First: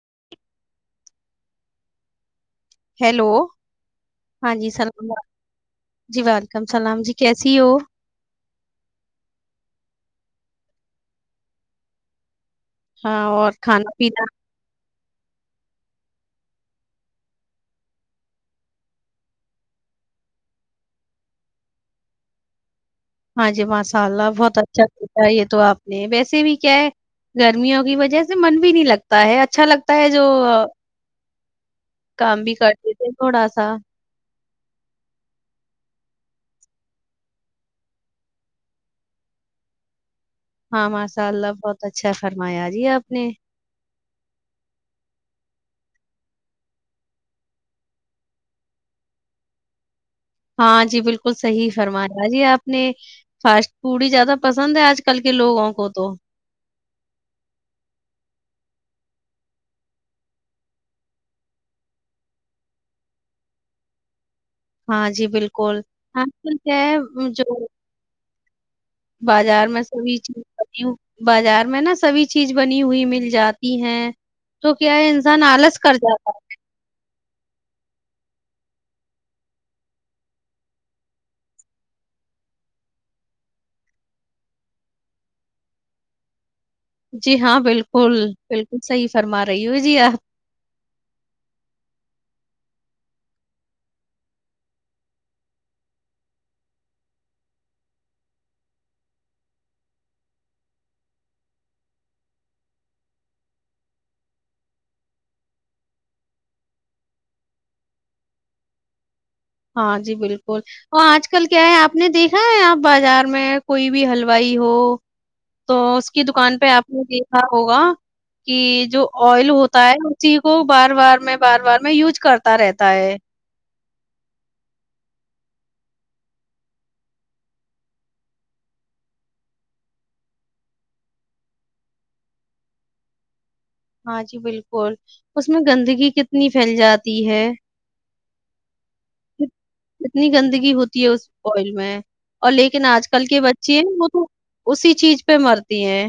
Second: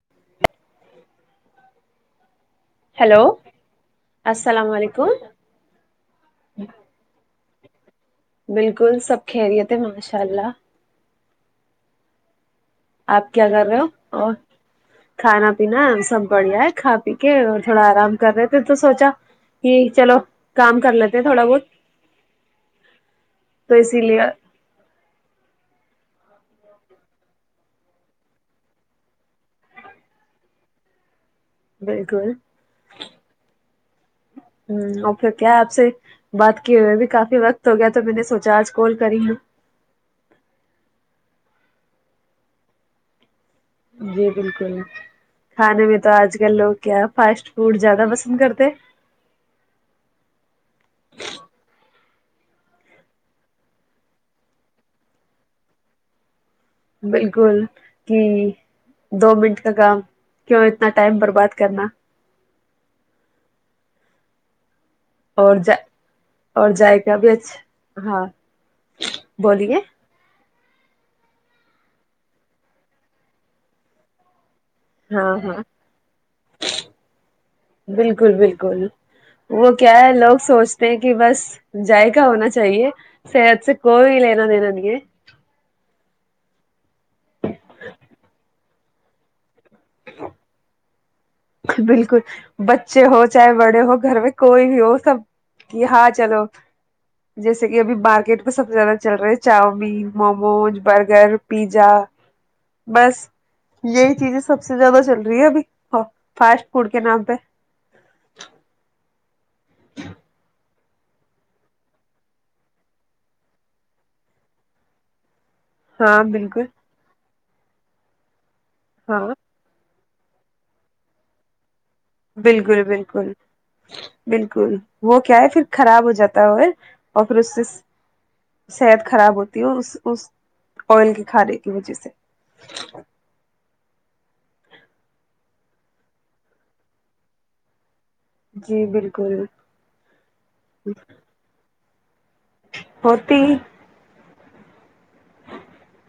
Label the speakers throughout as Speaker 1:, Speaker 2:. Speaker 1: [unintelligible] Hello ہاں جی
Speaker 2: السلام
Speaker 1: سلام
Speaker 2: علیکم
Speaker 1: جی ویلکم سلام جی کیسے سیو
Speaker 2: بالکل سب خیریت ہے ماشاء اللہ
Speaker 1: ہاں
Speaker 2: آپ کیا
Speaker 1: اور
Speaker 2: کر رہے ہو
Speaker 1: کھانا پینا
Speaker 2: اور کھانا ناا سم پڑیا ہے کھا پی کے اور تھوڑا آرام کر رہے تھے تو سوچا کہ چلو کام کر لیتے تھوڑا بہت
Speaker 1: ہاں جی
Speaker 2: تو اسی
Speaker 1: ماشاء
Speaker 2: لیے
Speaker 1: اللہ بہت اچھا چتا ہے یہ تو آپ نہیں ویسے بھی کیا ہے گرمیوں کی وجہ سے من بھی نہیں لگتا ہے اچھا لگتا ہے جو
Speaker 2: بالکل
Speaker 1: کام بھی کر دیتے تھوڑا سا
Speaker 2: ہ اوکھر کیا آپ سے بات کی ہوئے اب کافی وقت ہو گیا تو میں نے سوچا آج کال کری ہوں
Speaker 1: ہاں ماشاء اللہ بہت اچھا فرمایا آ جی آپ نے
Speaker 2: جی بالکل کھانے میں تو آج کل لوگ کیا فاسٹ فوڈ زیادہ پسند کرتے
Speaker 1: ہاں جی بالکل صحیح فرمایا جی آپ نے فاسٹ فوڈ ہی زیادہ پسند ہے آج کل کے لوگوں کو تو
Speaker 2: بالکل کہ دو منٹ کا کام کیوں اتنا ٹائم پر بات کرنا
Speaker 1: ہاں جی
Speaker 2: اور ج
Speaker 1: بالکل آل
Speaker 2: اور
Speaker 1: کیا ہے
Speaker 2: ذائقہ بھی
Speaker 1: جو
Speaker 2: اچھا ہاں
Speaker 1: بازار
Speaker 2: بولیے
Speaker 1: میں سبھی چیز بازار میں نا سبھی چیز بنی ہوئی مل جاتی ہیں تو کیا
Speaker 2: ہاں
Speaker 1: انسان
Speaker 2: ہاں
Speaker 1: آلس کر جاتا ہے
Speaker 2: بالکل بالکل وہ کیا ہے لوگ سوچتے ہیں کہ بس جذائقا ہونا چاہیے صحت سے کوئی لینا دینا نہیں ہے
Speaker 1: جی ہاں بالکل بالکل صحیح فرما ریوجیا
Speaker 2: بالکل بچے ہو چاہے بڑے ہو گھر میں کوئی بھی ہو سب کہ ہاں چلو جیسے کہ ابھی مارکیٹ میں سب سے زیادہ چل رہے چاؤمین موموز برگر پیزا بس یہی چیزیں سب سے زیادہ چل رہی ہے ابھیاں فاسٹ فوڈ کے نام پہ
Speaker 1: ہاں جی بالکل وہ آج کل کیا ہے آپ نے دیکھا ہے آپ بازار میں کوئی بھی ہلوائی ہو تو اس
Speaker 2: ہاں
Speaker 1: کی دکان
Speaker 2: بالکل
Speaker 1: پہ آپ نے کیا ہوگا کہ جو
Speaker 2: ہاں
Speaker 1: آئل ہوتا ہے سیھو بار بار میں بار بار میں یوز کرتا
Speaker 2: بالکل
Speaker 1: رہتا ہے
Speaker 2: بالکل بالکل وہ کیا ہے پھر خراب ہو جاتا ہو اور پھر اس سے صحت خراب ہوتی ہو اس اس آئل کے کھانے کی وجہ سے
Speaker 1: ہاں جی بالکل اس میں گندگی کتنی پھیل جاتی ہے
Speaker 2: جی بالکل
Speaker 1: کتنی گندگی ہوتی ہے اس آئل میں اور لیکن آج کل
Speaker 2: ہوتی
Speaker 1: کے بچے ہیں وہ تو اسی چیز پہ مرتی ہیں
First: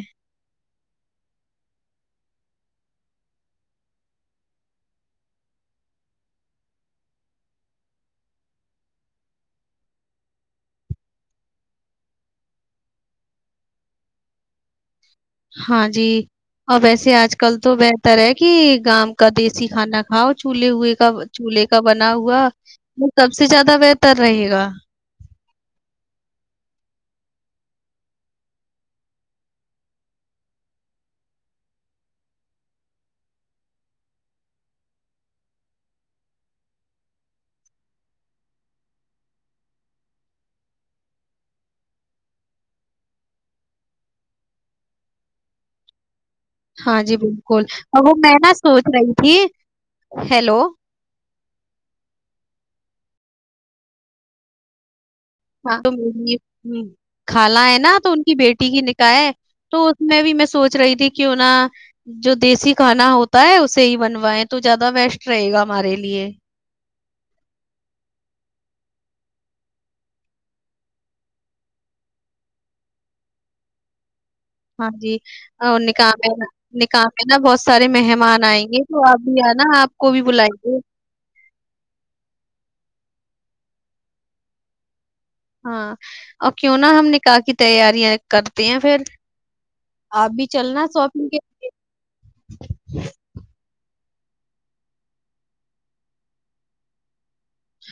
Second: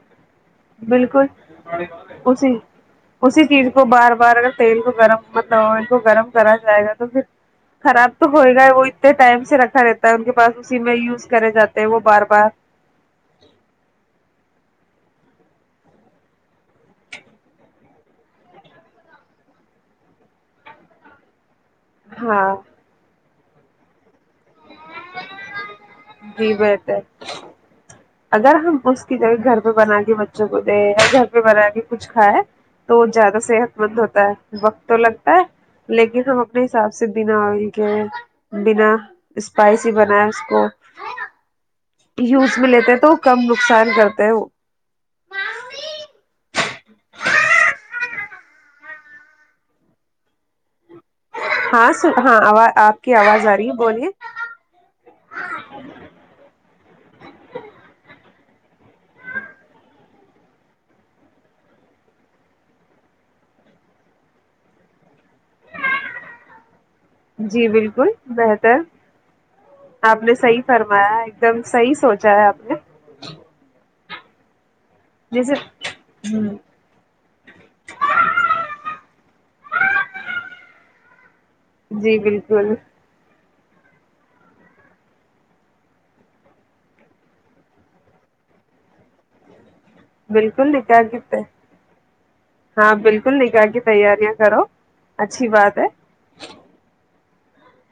Speaker 2: بالکل اسی اسی چیز کو بار بار اگر تیل کو گرم مطلب کو گرم کرا جائے گا تو پھر خراب تو ہوئے گا وہ اتنے ٹائم سے رکھا رہتا ہے ان کے پاس اسی میں یوز کرے جاتے ہیں وہ بار بار
Speaker 1: ہاں جی اور ویسے آج کل تو بہتر ہے کہ گام کا دیسی کھانا کھاؤ چولہے ہوئے کا چلہے کا بنا ہوا
Speaker 2: ہاں
Speaker 1: سب سے زیادہ بہتر رہے گا
Speaker 2: جی بہتر اگر ہم اس کی جگہ گھر پہ بنا کے بچوں کو دیں یا گھر پہ بنا کے کچھ کھائے تو زیادہ صحت مند ہوتا ہے وقت تو لگتا ہے لیکن ہم اپنے حساب سے بنا آئل کے بنا اسپائسی بنائے اس کو یوز بھی لیتے تو کم نقصان کرتا ہے وہ
Speaker 1: ہاں جی بالکل اور وہ میں نا سوچ رہی تھی ہیلو
Speaker 2: ہاں ہاںواز آپ کی آواز آ رہی ہے بولیے
Speaker 1: ہاں تو م کالانہ ہے نا تو ان کی بیٹی کی نکاح تو اس میں بھی میں سوچ رہی تھی کہ نہ جو دیسی کھانا ہوتا ہے اسے ہی بنوائائے تو زیادہ بیسٹ رہے گا ہمارے لیے
Speaker 2: جی بالکل بہتر آپ نے صحیح فرمایا ایک دم صحیح سوچا ہے آپ نے
Speaker 1: ہاں جی
Speaker 2: جیسے
Speaker 1: اور نکح ہے
Speaker 2: ہ
Speaker 1: نکح ہے نا بہت سارے مہمان آئیں گے تو آپ بھی آناا آپ کو بھی بلائیے
Speaker 2: جی بالکل
Speaker 1: ہاں اور کیوں نہا ہم نکاح کی تیاریاں کرتے ہیں پھر آپ بھی
Speaker 2: بالکل
Speaker 1: چلنا شاپنگ
Speaker 2: دیکھگت
Speaker 1: کے
Speaker 2: ہاں بلکل دیکھگ تیاریاں کرو اچھی بات ہے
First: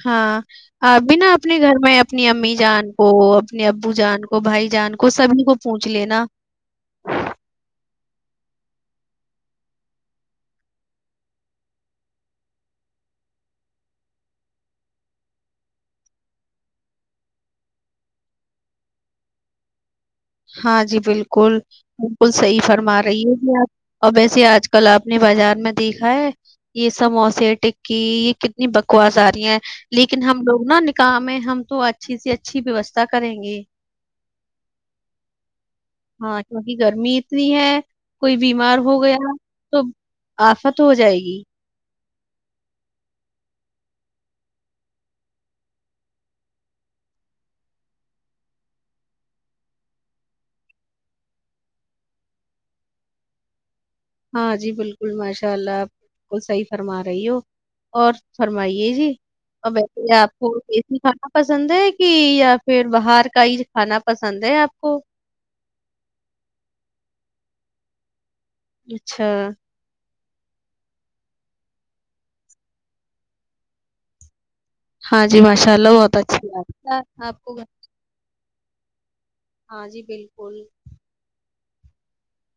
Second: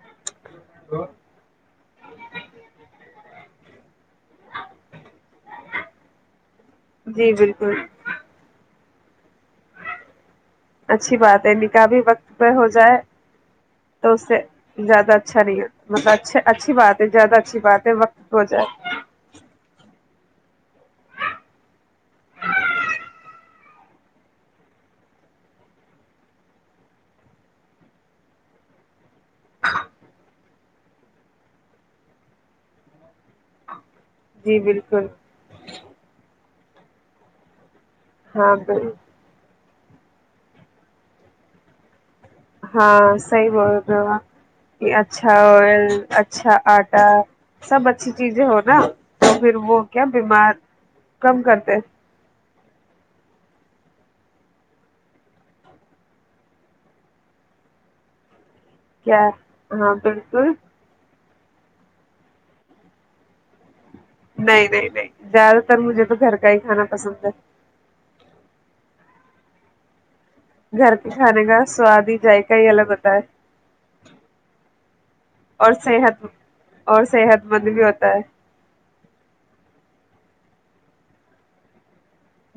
Speaker 1: ہاں بنا اپنے گھر میں اپنی امی جان کو اپنے ابو جان کو بھائی جان کو سبھی کو پوچھ لینا
Speaker 2: جی بالکل اچھی بات ہے نکاح بھی وقت پہ ہو جائے تو اس سے زیادہ اچھا نہیں مطلب اچھا اچھی بات ہے زیادہ اچھی بات ہے وقت پہ ہو جائے
Speaker 1: ہاں جی بالکل بالکل صحیح فرما رہی ہے ج آپ اور ویسے آج کل آپ نے بازار میں دیکھا ہے یہ سموسے ٹکی یہ کتنی بکواس آ رہی ہیں لیکن ہم لوگ نا نکح ہے ہم تو اچھی سی اچھی ویوستھا کریں گے
Speaker 2: جی بالکل
Speaker 1: ہاں کیونکہ گرمی اتنی ہے کوئی
Speaker 2: ہاں
Speaker 1: بیمار ہو گیا تو آف تو ہو جائے گی
Speaker 2: ہاں صحیح بول رہے کہ اچھا آئل اچھا آٹا سب اچھی چیزیں ہو نا تو پھر وہ کیا بیمار کم کرتے
Speaker 1: ہاں جی بالکل ماشاء اللہ آپ کو صحیح فرما رہی ہو اور فرمائیے جی
Speaker 2: کیا ہاں
Speaker 1: اورسے آپ
Speaker 2: بالکل
Speaker 1: کو اے سی کھانا پسند ہے کہ یا پھر باہر کا ہی کھانا پسند ہے
Speaker 2: نہیں
Speaker 1: آپ
Speaker 2: نہیں
Speaker 1: کو
Speaker 2: نہیں زیادہ تر مجھے تو گھر کا ہی کھانا پسند ہے
Speaker 1: اچھا
Speaker 2: گھر کے کھانے کا سواد ہی جذائقہ ہی الگ ہوتا ہے
Speaker 1: ہاں جی ماشاء
Speaker 2: اور
Speaker 1: اللہ بہت
Speaker 2: صحت
Speaker 1: اچھی
Speaker 2: اور
Speaker 1: بات آپ
Speaker 2: صحت
Speaker 1: کو
Speaker 2: مند بھی ہوتا ہے
Speaker 1: ہاں جی بالکل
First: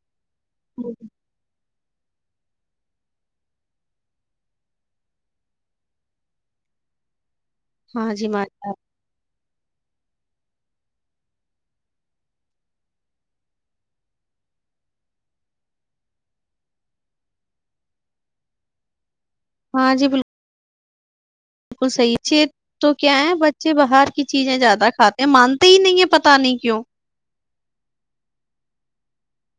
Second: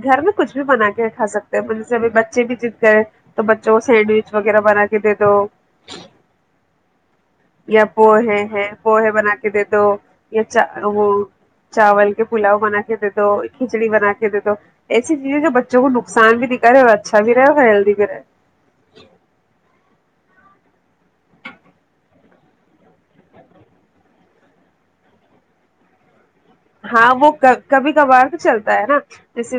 Speaker 2: دھرم کچھ بھی بنا کے کھا ستے ہیں مطل ج بچے بھی جت گئے تو بچوں کو سینڈوچ وغیرہ بنا کے دے دو یا
Speaker 1: ہاں جی
Speaker 2: پوہے ہے
Speaker 1: ماشاء
Speaker 2: پوہے بنا کے دے دو یا وہ چاول کے پلاؤ بنا کے دے دو کھچڑی بنا کے دے دو ایسی چیزیں جو بچوں کو نقصان بھی دکھا رہے اور اچھا بھی رہے اور ہیلدی بھی رہے
Speaker 1: ہاں جی بالکل بالکل صحیح چ تو کیا ہے بچے باہر کی چیزیں زیادہ کھاتے ہیں مانتے ہی نہیں ہے پت
Speaker 2: ہاں وہ کبھی کبھار تو چلتا ہے نا جیسے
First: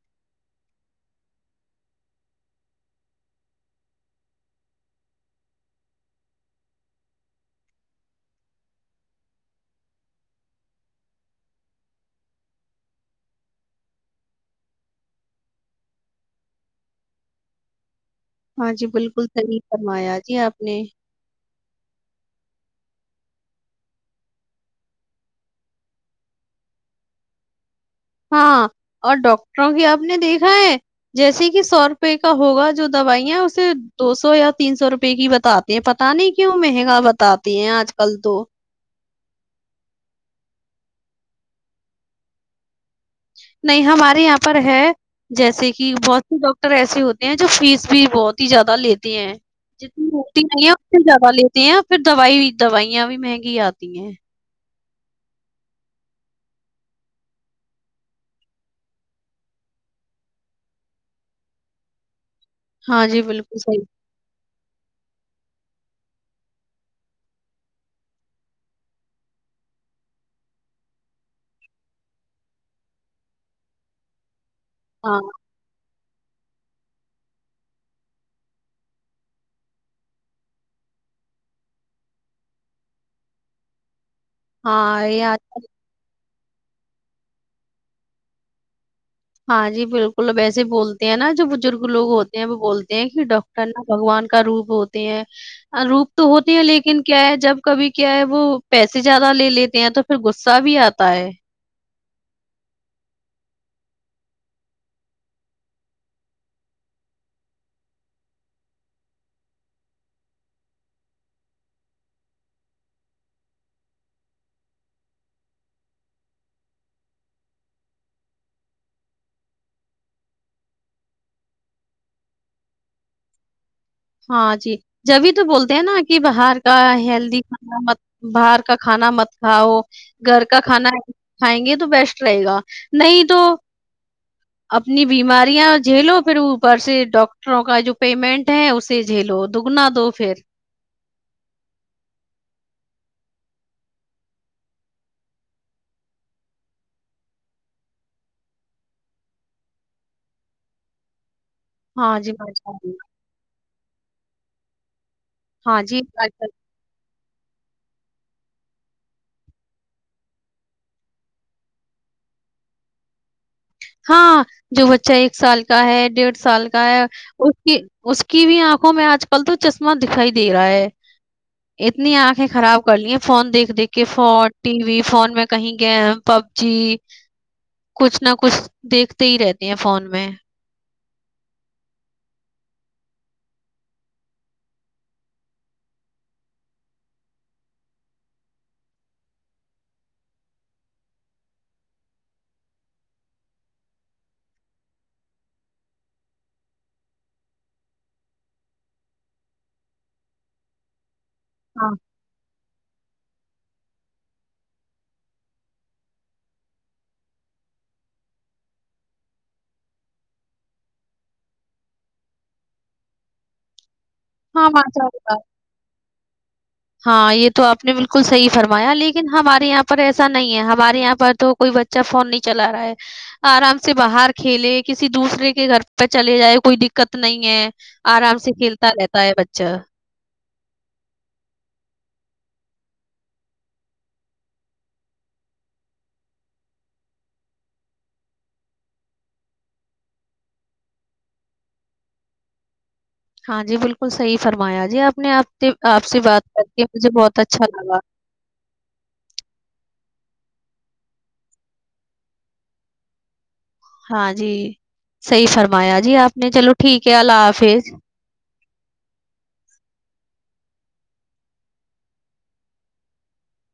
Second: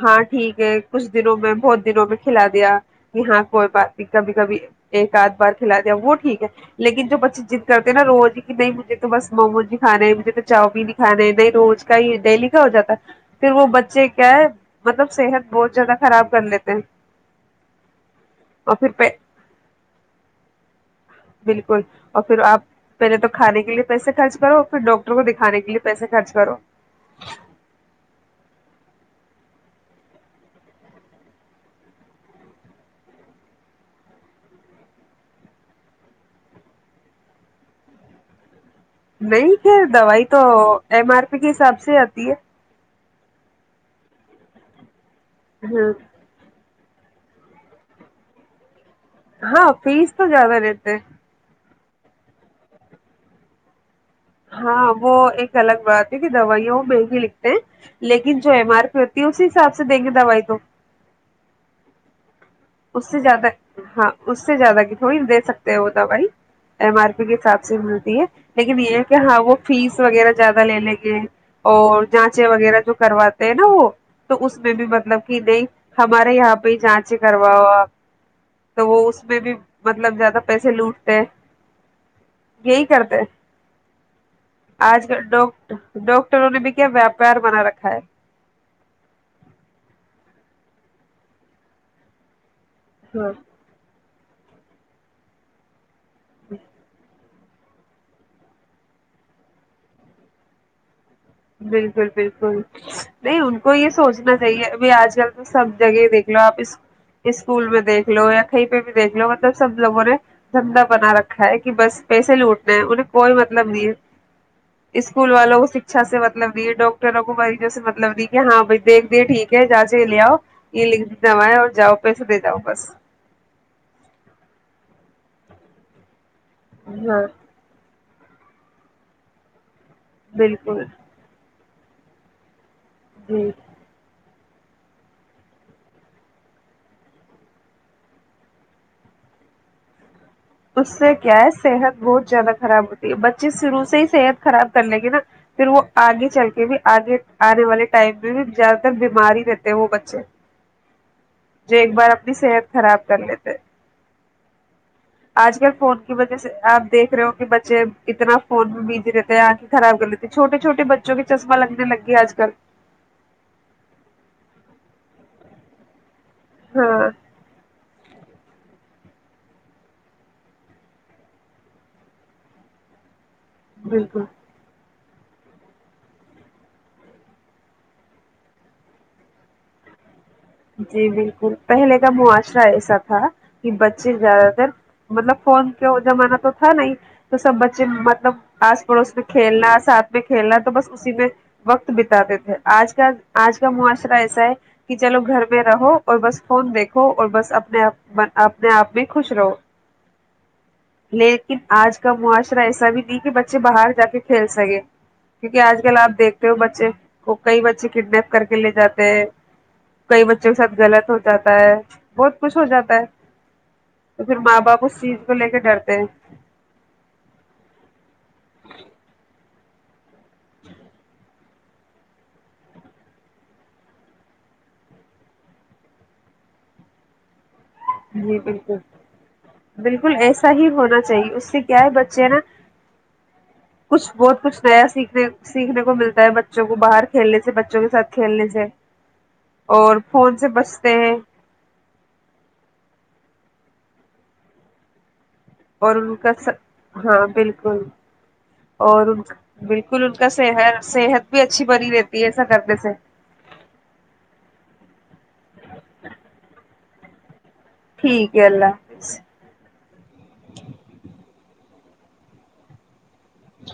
Speaker 2: ہاں ٹھیک ہے کچھ دنوں میں بہت دنوں میں کھلا دیا کہ ہاں کوئی بات نہیں کبھی کبھی ایک آدھ بار کھلا دیا وہ ٹھیک ہے لیکن جو بچے جضد کرتے ہیں نا روز کہ نہیں مجھے تو بس موموز ہی کھانے مجھے تو چاؤ پین ہی کھانے روز کا ہی ڈیلی کا ہو جاتا ہے پھر وہ بچے کیا ہے مطلب صحت بہت زیادہ خراب کر لیتے ہیں
Speaker 1: ہاں
Speaker 2: اور
Speaker 1: جی
Speaker 2: پھر
Speaker 1: بالکل صحیح فرمایا جی آپ نے
Speaker 2: بالکل اور پھرپ پہلے تو کھے کے لیے پیسے خرچ کرو پھر ڈاکٹر کو دکھانے کے لیے پیسے خرچ سو
Speaker 1: ہاں اور ڈاکٹروں کی آپ نے دیکھا ہے جیسے کہ سو روپئے کا ہوگا جو دوائیاں اسے دو سو یا تین سو روپئے کی بتاتے ہیں پتا نہیں کیوں مہنگا بتاتے ہیں آج کل تو
Speaker 2: نہیں پھر دوائی تو ایم آر پی کے حساب سے آتی ہے
Speaker 1: نہیں ہمارے یہاں پر ہے جیسے
Speaker 2: ہ
Speaker 1: کہ بہت سی ڈ ر ایسے ہوتے ہیں جو فیس بھی بہت ہی زیادہ لیتے
Speaker 2: ہاں
Speaker 1: جتنی
Speaker 2: فیس تو
Speaker 1: ہوتی آ
Speaker 2: زیادہ
Speaker 1: ہیں
Speaker 2: لیتے
Speaker 1: اتنی زیادہ لیتی ہیں پھر دوائی دوائیا بھی مہنگی آتی ہیں
Speaker 2: ہاں وہ ایک الگ بات ہے کہ دوائیاں وہ مہنگی لکھتے ہیں لیکن جو ایم آر پی ہوتی ہے اسی حساب سے دیں گے دوائی تو
Speaker 1: ہاں
Speaker 2: اس سے
Speaker 1: جی
Speaker 2: زیادہ
Speaker 1: بالکل صحیح
Speaker 2: ہاں اس سب سے زیادہ کی تھوڑی دے سکتے ہیں وہ دوائی ایم آر پی کے حساب سے ملتی ہے لیکن یہ ہے کہ ہاں وہ فیس وغیرہ زیادہ لے لیں گے اور جانچے وغیرہ جو کرواتے ہیں نا وہ تو اس میں بھی
Speaker 1: ہاں
Speaker 2: مطلب کہ نہیں ہمارے یہاں پہ ہی جانچ کروا ہوا تو وہ اس میں بھی مطلب زیادہ پیسے لوٹتے یہی کرتے آج کل ڈٹر ڈٹ وں نے بھی کیا ویاپار بنا رکھا ہے
Speaker 1: ہاں جی بالکل اب اییسے بولتے ہیں نا جو بزرگ لوگ ہوتے ہیں وہ بولتے دیں کہ ڈاکٹر نے بگوان کا روپ ہوتے ہیں روپ تو ہوتی ہیں لیکن کیا ہے جب کبھی کیا ہے وہ پیسے زیادہ لے لیتے ہیں تو پھر غصہ بھی آتا ہے
Speaker 2: بالکل بالکل نہیں ان کو یہ سوچنا چاہیے ابھی آج کل تو سب جگہ دیکھ لو آپ اسکول میں دیکھ لو یا کہیں پہ بھی دیکھ لو مطلب سب لوگوں نے دھندا بنا رکھا ہے کہ بس پیسے لوٹنے ہے انہیں کوئی مطلب نہیں ہے اسکول والوں کو اچھا سے مطلب دی ڈاکٹروں کو مریجوں سے مطلب دی کہ ہاں بھائی دیکھ دیے ٹھیک ہے جاچے لے آؤ یہ لکھ دوائیں اور جاؤ پیسے دے جاؤ بس
Speaker 1: ہاں جی جبھی تو بولتے ہیں نا کہ باہر کا
Speaker 2: ہاں
Speaker 1: ہیلدی کھانا م باہر کا کھانا مت کھاؤ گھر کا
Speaker 2: بالکل
Speaker 1: کھانا ہے کھائیں گے تو بیسٹ رہے گا نہیں تو
Speaker 2: جی
Speaker 1: اپنی بیماریاں جھیلو پھر اوپر سے ڈاکٹروں کا جو پیمنٹ ہے اس سے جلو دگنا دو پھر
Speaker 2: اس سے کیا ہے صحت بہت زیادہ خراب ہوتی ہے بچے شروع سے ہی صحت خراب کر لیں گے نا پھر وہ آگے چل کے بھی آگے آنے والے ٹائم میں بھی زیادہ تر بیمار ہی رہتے ہیں وہ بچے جو ایک بار
Speaker 1: ہاں جی،
Speaker 2: اپنی صحت
Speaker 1: ماشاء اللہ،
Speaker 2: خراب کر لیتے آج کل
Speaker 1: ہاں
Speaker 2: فون
Speaker 1: جی،
Speaker 2: کی وجہ
Speaker 1: ماشاء
Speaker 2: سے
Speaker 1: اللہ۔
Speaker 2: آپ دیکھ رہے ہو بچے اتنا فون میں بزی رہتے ہیں آنکھیں خراب کر لیتے چھوٹے چھوٹے بچوں کے چشمہ لگنے لگ گیا آج کل
Speaker 1: ہاں جو بچہ ایک سال کا ہے ڈیڑھ سال کا ہے
Speaker 2: ہاں
Speaker 1: اس کی اس کی بھی آنکھوں میں آج کل تو چشمہ دکھائی دے رہا ہے اتنی آنکھیں خراب کر لی فون دیکھ دیک کے ف
Speaker 2: بالکل
Speaker 1: ٹی وی فون میں کہیں گیم پب جی کچھ نہ کچھ دیکھتے ہی رہتے ہیں فون میں
Speaker 2: جی بالکل پہلے کا معاشرہ ایسا تھا کہ بچے زیادہ تر مطلب فون کا زمانہ تو تھا ن ہی تو سب بچے مطلب آس پڑوس میں کھیلنا ساتھ میں کھیلنا تو بس اسی میں وقت بتاتے تھے آج کا آج کا معاشرہ ایسا ہے کہ چلو گھر میں رہو اور بس فون دیکھو اور بس اپنے اپنے آپ میں خوش رہو لیکن
Speaker 1: ہاں
Speaker 2: آج کا معاشرہ ایسا بھی کہ بچے باہر جا کے کھیل سکے کیونکہ آج کل آپ دیکھتے ہو بچے کو کئی بچے کڈنیپ کر کے لے جاتے ہیں کئی بچوں کے ساتھ غلط ہو جاتا ہے بہت کچھ ہو جاتا ہے تو پھر ماں
Speaker 1: ہاں م
Speaker 2: باپ اس چیز کو لے کے ڈرتے ہیں
Speaker 1: ہاں یہ تو آپ نے بالکل صحیح فرمایا لیکن ہمارے یہاں پر ایسا نہیں ہے ہمارے یہاں پر تو کوئی بچہ فون نہیں چلا رہا ہے آرام سے باہر کھیلے کسی دوسرے کے گھر پہ چلے جائے کوئی دقت نہیں ہے آرام
Speaker 2: جی
Speaker 1: سے کھیلتا رہتا تا ہے بچا
Speaker 2: صحیح ہونا چاہیے اس سے کیا ہے بچے نا کچھ بہت کچھ نیا سیکھنے سیکھنے کو ملتا ہے بچوں کو باہر کھیلنے سے بچوں کے ساتھ کھیلنے سے اور فون سے بچتے ہیں
Speaker 1: ہاں جی بالکل صحیح فرمایا جی آپ نے آپ سے
Speaker 2: اور
Speaker 1: آپ
Speaker 2: ان
Speaker 1: سے
Speaker 2: کا
Speaker 1: بات
Speaker 2: س
Speaker 1: کر کے مجھے
Speaker 2: ہاں
Speaker 1: بہت اچھا
Speaker 2: بالکل
Speaker 1: لگا
Speaker 2: اور ان کا بالکل بالکل ان کا صحت بھی اچھی بنی رہتی ہے ایسا کرنے سے
Speaker 1: ہاں جی صحی فرمایا جی آپ نے چلو ٹھیک ہے اللہ حافظ
Speaker 2: ٹھیک ہے اللہ حافظ ج